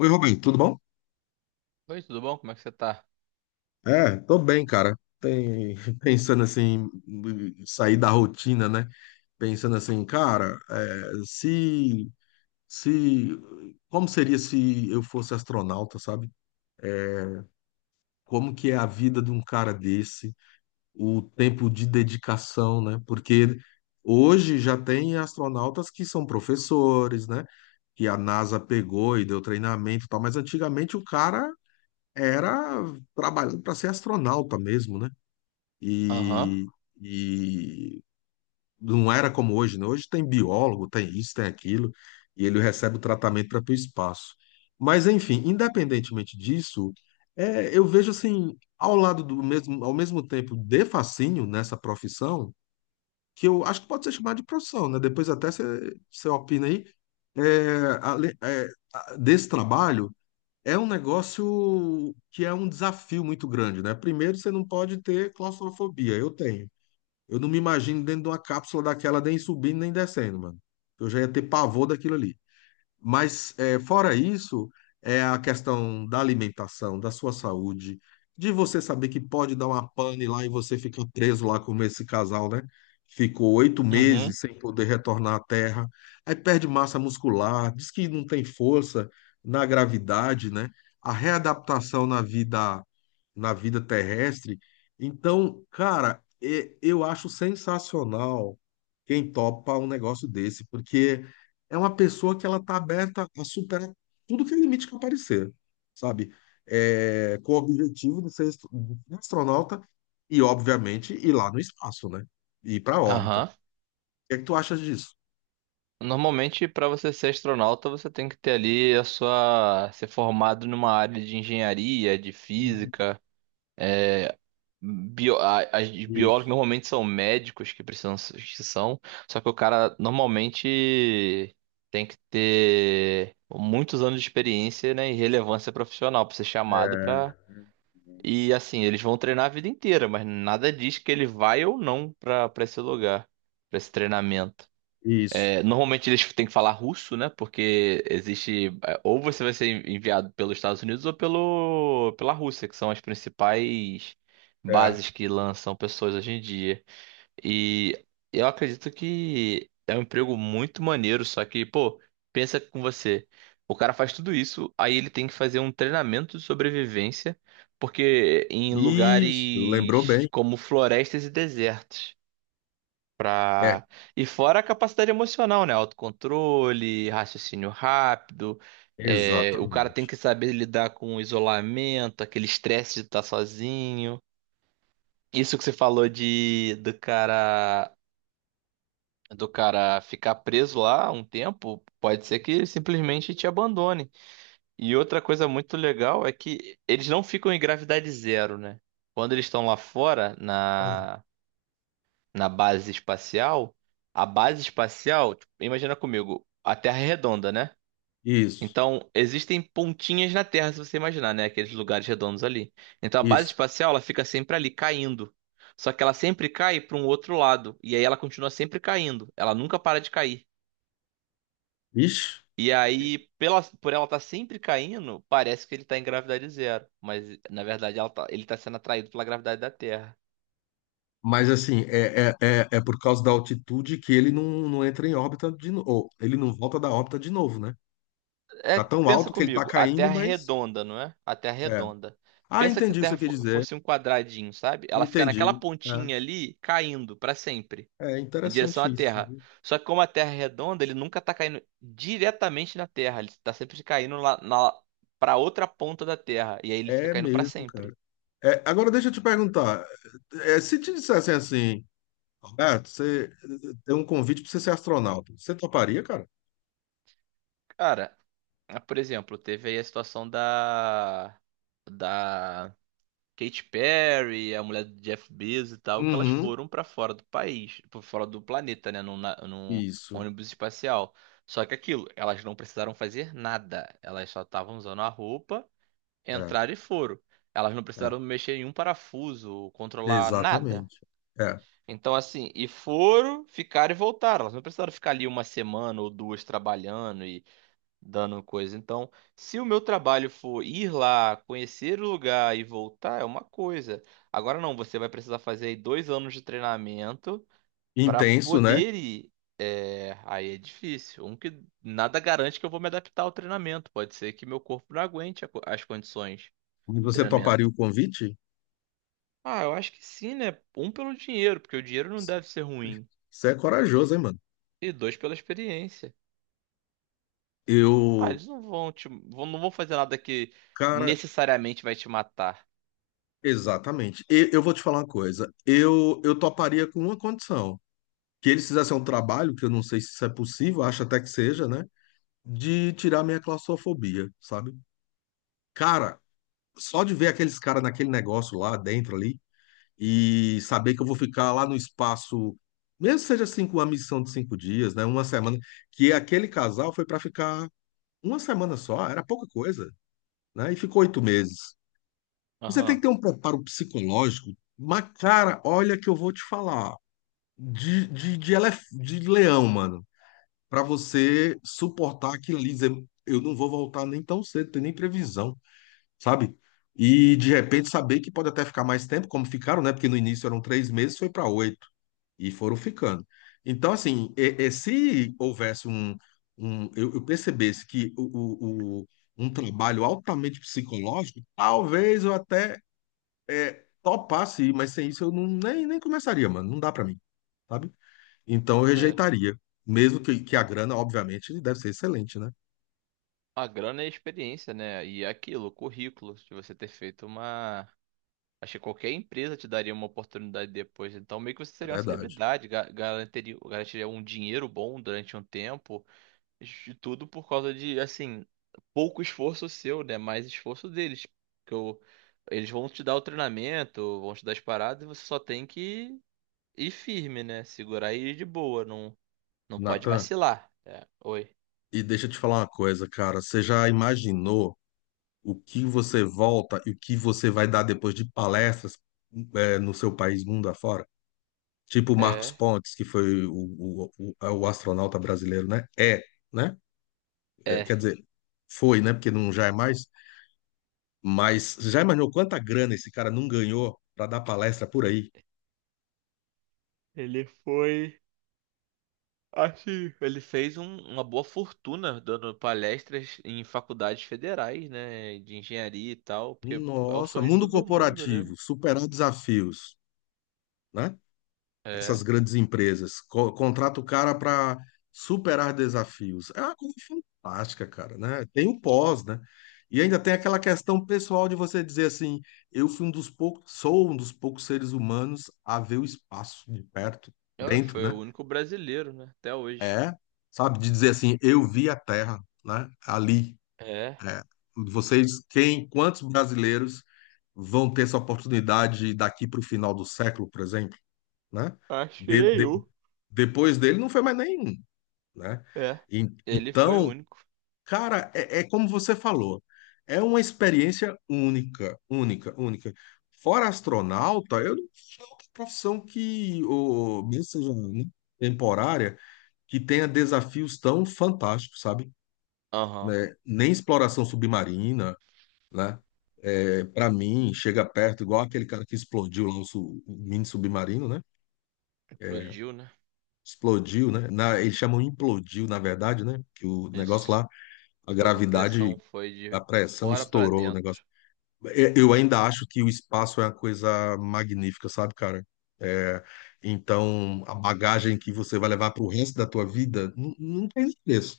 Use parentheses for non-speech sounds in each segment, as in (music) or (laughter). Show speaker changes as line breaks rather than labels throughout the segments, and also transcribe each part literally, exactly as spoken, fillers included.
Oi, Rubem, tudo bom?
Oi, tudo bom? Como é que você tá?
É, tô bem, cara. Tem, (laughs) pensando assim, em sair da rotina, né? Pensando assim, cara, é, se, se, como seria se eu fosse astronauta, sabe? Como que é a vida de um cara desse? O tempo de dedicação, né? Porque hoje já tem astronautas que são professores, né? Que a NASA pegou e deu treinamento e tal, mas antigamente o cara era trabalhando para ser astronauta mesmo, né?
Aham,
e, e não era como hoje, né? Hoje tem biólogo, tem isso, tem aquilo, e ele recebe o tratamento para o espaço. Mas, enfim, independentemente disso, é, eu vejo assim, ao lado do mesmo, ao mesmo tempo de fascínio nessa profissão, que eu acho que pode ser chamada de profissão, né? Depois até você você opina aí, é, ale- é, a- desse trabalho. É um negócio que é um desafio muito grande, né? Primeiro, você não pode ter claustrofobia. Eu tenho. Eu não me imagino dentro de uma cápsula daquela nem subindo nem descendo, mano. Eu já ia ter pavor daquilo ali. Mas, é, fora isso, é a questão da alimentação, da sua saúde, de você saber que pode dar uma pane lá e você fica preso lá como esse casal, né? Ficou oito
uhum,
meses sem poder retornar à Terra, aí perde massa muscular, diz que não tem força na gravidade, né? A readaptação na vida, na vida terrestre. Então, cara, e- eu acho sensacional quem topa um negócio desse, porque é uma pessoa que ela tá aberta a superar tudo que é limite que aparecer, sabe? É, com o objetivo de ser astro- de ser astronauta e, obviamente, ir lá no espaço, né? Ir para a órbita. O
aham.
que é que tu achas disso?
Normalmente, para você ser astronauta, você tem que ter ali a sua... ser formado numa área de engenharia, de física. Bio... a- As de biólogos
Isso.
normalmente são médicos que precisam que são, só que o cara normalmente tem que ter muitos anos de experiência, né, e relevância profissional para ser chamado
É,
para. E assim, eles vão treinar a vida inteira, mas nada diz que ele vai ou não pra para esse lugar, pra esse treinamento.
isso.
É, normalmente eles têm que falar russo, né? Porque existe, é, ou você vai ser enviado pelos Estados Unidos ou pelo pela Rússia, que são as principais
É.
bases que lançam pessoas hoje em dia. E eu acredito que é um emprego muito maneiro, só que, pô, pensa com você. O cara faz tudo isso, aí ele tem que fazer um treinamento de sobrevivência, porque em
Isso. Lembrou
lugares
bem.
como florestas e desertos.
É,
Pra... E fora a capacidade emocional, né? Autocontrole, raciocínio rápido. é, O cara tem
exatamente.
que saber lidar com o isolamento, aquele estresse de estar sozinho. Isso que você falou de do cara do cara ficar preso lá um tempo, pode ser que ele simplesmente te abandone. E outra coisa muito legal é que eles não ficam em gravidade zero, né? Quando eles estão lá fora,
Hum.
na, na base espacial, a base espacial, tipo, imagina comigo, a Terra é redonda, né?
Isso.
Então, existem pontinhas na Terra, se você imaginar, né? Aqueles lugares redondos ali. Então, a base
Isso.
espacial, ela fica sempre ali, caindo. Só que ela sempre cai para um outro lado. E aí ela continua sempre caindo. Ela nunca para de cair.
Ixi.
E aí, pela, por ela estar sempre caindo, parece que ele está em gravidade zero. Mas, na verdade, ela tá- ele está sendo atraído pela gravidade da Terra.
Mas assim, é, é, é, é por causa da altitude que ele não, não entra em órbita de novo. Ele não volta da órbita de novo, né?
É,
Tá tão
pensa
alto que ele tá
comigo, a
caindo,
Terra é
mas.
redonda, não é? A Terra é
É.
redonda.
Ah,
Pensa que a
entendi o que
Terra
você quer
fo-
dizer.
fosse um quadradinho, sabe? Ela fica naquela
Entendi.
pontinha ali, caindo para sempre,
É, é
em direção à
interessante isso,
Terra.
viu?
Só que como a Terra é redonda, ele nunca está caindo diretamente na Terra. Ele está sempre caindo lá, na, para outra ponta da Terra. E aí ele fica
É
caindo para
mesmo, cara.
sempre.
É, agora deixa eu te perguntar. é, é, se te dissessem assim, Roberto, você eh, tem um convite para você ser astronauta, você toparia, cara?
Cara, ah, por exemplo, teve aí a situação da da Katy Perry, a mulher do Jeff Bezos e tal, que elas
Uhum.
foram pra fora do país, pra fora do planeta, né, num, na- num
Isso.
ônibus espacial. Só que aquilo, elas não precisaram fazer nada, elas só estavam usando a roupa,
É,
entraram e foram. Elas não
é.
precisaram mexer em um parafuso, controlar nada.
Exatamente. É.
Então, assim, e foram, ficaram e voltaram. Elas não precisaram ficar ali uma semana ou duas trabalhando dando coisa. Então, se o meu trabalho for ir lá, conhecer o lugar e voltar, é uma coisa. Agora não, você vai precisar fazer aí dois anos de treinamento para
Intenso, né?
poder ir. É, aí é difícil. Um que nada garante que eu vou me adaptar ao treinamento. Pode ser que meu corpo não aguente a co- as condições
Mas
do
você
treinamento.
toparia o convite?
Ah, eu acho que sim, né? Um pelo dinheiro, porque o dinheiro não deve ser ruim.
Você é corajoso, hein, mano?
E dois pela experiência. Ah,
Eu,
eles não vão te, vão- não vão fazer nada que
cara,
necessariamente vai te matar.
exatamente. E- eu vou te falar uma coisa. Eu, eu toparia com uma condição, que eles fizessem um trabalho, que eu não sei se isso é possível, acho até que seja, né? De tirar minha claustrofobia, sabe? Cara, só de ver aqueles caras naquele negócio lá dentro ali e saber que eu vou ficar lá no espaço, mesmo que seja assim, com uma missão de cinco dias, né? Uma semana, que aquele casal foi pra ficar uma semana só, era pouca coisa, né? E ficou oito meses. Você tem que
Aham.
ter um preparo psicológico, mas, cara, olha que eu vou te falar, de, de, de, elef- de leão, mano, pra você suportar aquilo ali, dizer, eu não vou voltar nem tão cedo, tem nem previsão, sabe? E de repente saber que pode até ficar mais tempo, como ficaram, né? Porque no início eram três meses, foi para oito, e foram ficando. Então, assim, e- e se houvesse um, um eu, eu percebesse que o, o, o- um trabalho altamente psicológico, talvez eu até é, topar sim, mas sem isso eu não, nem, nem começaria, mano. Não dá pra mim, sabe? Então eu
É.
rejeitaria. Mesmo que, que a grana, obviamente, deve ser excelente, né?
A grana é a experiência, né? E é aquilo, o currículo, de você ter feito uma. Acho que qualquer empresa te daria uma oportunidade depois. Então, meio que você
É
seria uma
verdade.
celebridade, ga- garantiria, garantiria um dinheiro bom durante um tempo. De tudo por causa de, assim, pouco esforço seu, né? Mais esforço deles. que o- Eles vão te dar o treinamento, vão te dar as paradas, e você só tem que ir firme, né? Segurar e ir de boa. Não, não pode
Natan,
vacilar. É, oi.
e deixa eu te falar uma coisa, cara. Você já imaginou o que você volta e o que você vai dar depois de palestras é, no seu país, mundo afora? Tipo o Marcos
É,
Pontes, que foi o, o, o, é o astronauta brasileiro, né? É, né? É,
é.
quer dizer, foi, né? Porque não já é mais. Mas você já imaginou quanta grana esse cara não ganhou para dar palestra por aí?
Ele foi. Acho que ele fez um- uma boa fortuna dando palestras em faculdades federais, né, de engenharia e tal, porque é o
Nossa,
sonho de
mundo
todo mundo, né?
corporativo, superar desafios, né? Essas
É.
grandes empresas co- contrata o cara para superar desafios. É uma coisa fantástica, cara, né? Tem o pós, né? E ainda tem aquela questão pessoal de você dizer assim, eu fui um dos poucos, sou um dos poucos seres humanos a ver o espaço de perto,
É,
dentro,
foi o
né?
único brasileiro, né, até hoje.
É, sabe, de dizer assim, eu vi a Terra, né? Ali.
É.
É, vocês, quem, quantos brasileiros vão ter essa oportunidade daqui para o final do século, por exemplo, né?
Acho que
De- de-
nenhum.
depois dele não foi mais nenhum, né?
É.
E-
Ele foi o
então,
único.
cara, é, é como você falou, é uma experiência única, única, única. Fora astronauta, eu não tenho profissão que, ou, mesmo seja né, temporária, que tenha desafios tão fantásticos, sabe?
Aham.
Né? Nem exploração submarina, né? É, para mim, chega perto, igual aquele cara que explodiu lá o, su- o mini submarino, né?
Explodiu, né?
Explodiu, né? Na, eles chamam implodiu, na verdade, né? Que o negócio
Isso.
lá, a
Foi por pressão,
gravidade,
foi
a
de
pressão
fora pra
estourou o negócio.
dentro.
E- Eu ainda acho que o espaço é uma coisa magnífica, sabe, cara? É, então, a bagagem que você vai levar para o resto da tua vida não, não tem preço,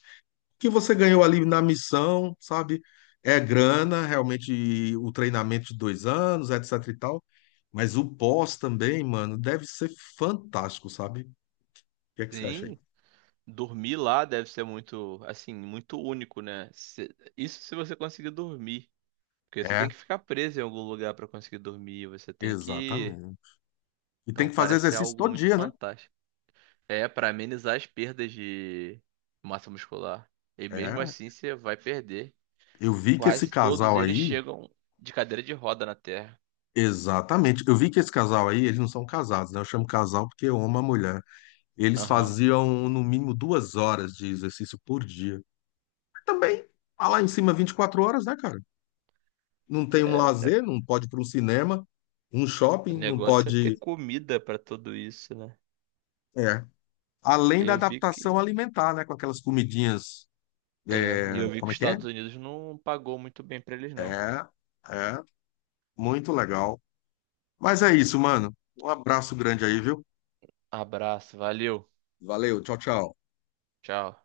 que você ganhou ali na missão, sabe? É grana, realmente o treinamento de dois anos, etc e tal. Mas o pós também, mano, deve ser fantástico, sabe? O que é que você acha aí?
Sim. Dormir lá deve ser muito, assim, muito único, né? Se- Isso se você conseguir dormir. Porque você
É,
tem que ficar preso em algum lugar pra conseguir dormir, você tem que.
exatamente. E tem
Então
que fazer
parece ser
exercício
algo
todo
muito
dia, né?
fantástico. É pra amenizar as perdas de massa muscular. E mesmo
É.
assim você vai perder.
Eu vi que esse
Quase todos
casal
eles
aí,
chegam de cadeira de roda na Terra.
exatamente. Eu vi que esse casal aí, eles não são casados, né? Eu chamo casal porque eu amo a mulher. Eles
Aham.
faziam no mínimo duas horas de exercício por dia. Também, tá lá em cima, vinte e quatro horas, né, cara? Não tem um
É, o ne-
lazer, não pode ir para um cinema, um
o
shopping, não
negócio é ter
pode.
comida pra tudo isso, né?
É. Além da
Eu vi
adaptação
que
alimentar, né? Com aquelas comidinhas.
é, e
é,
eu vi que
como é
os
que é?
Estados Unidos não pagou muito bem pra eles não.
É, é, muito legal. Mas é isso, mano. Um abraço grande aí, viu?
Abraço, valeu.
Valeu, tchau, tchau.
Tchau.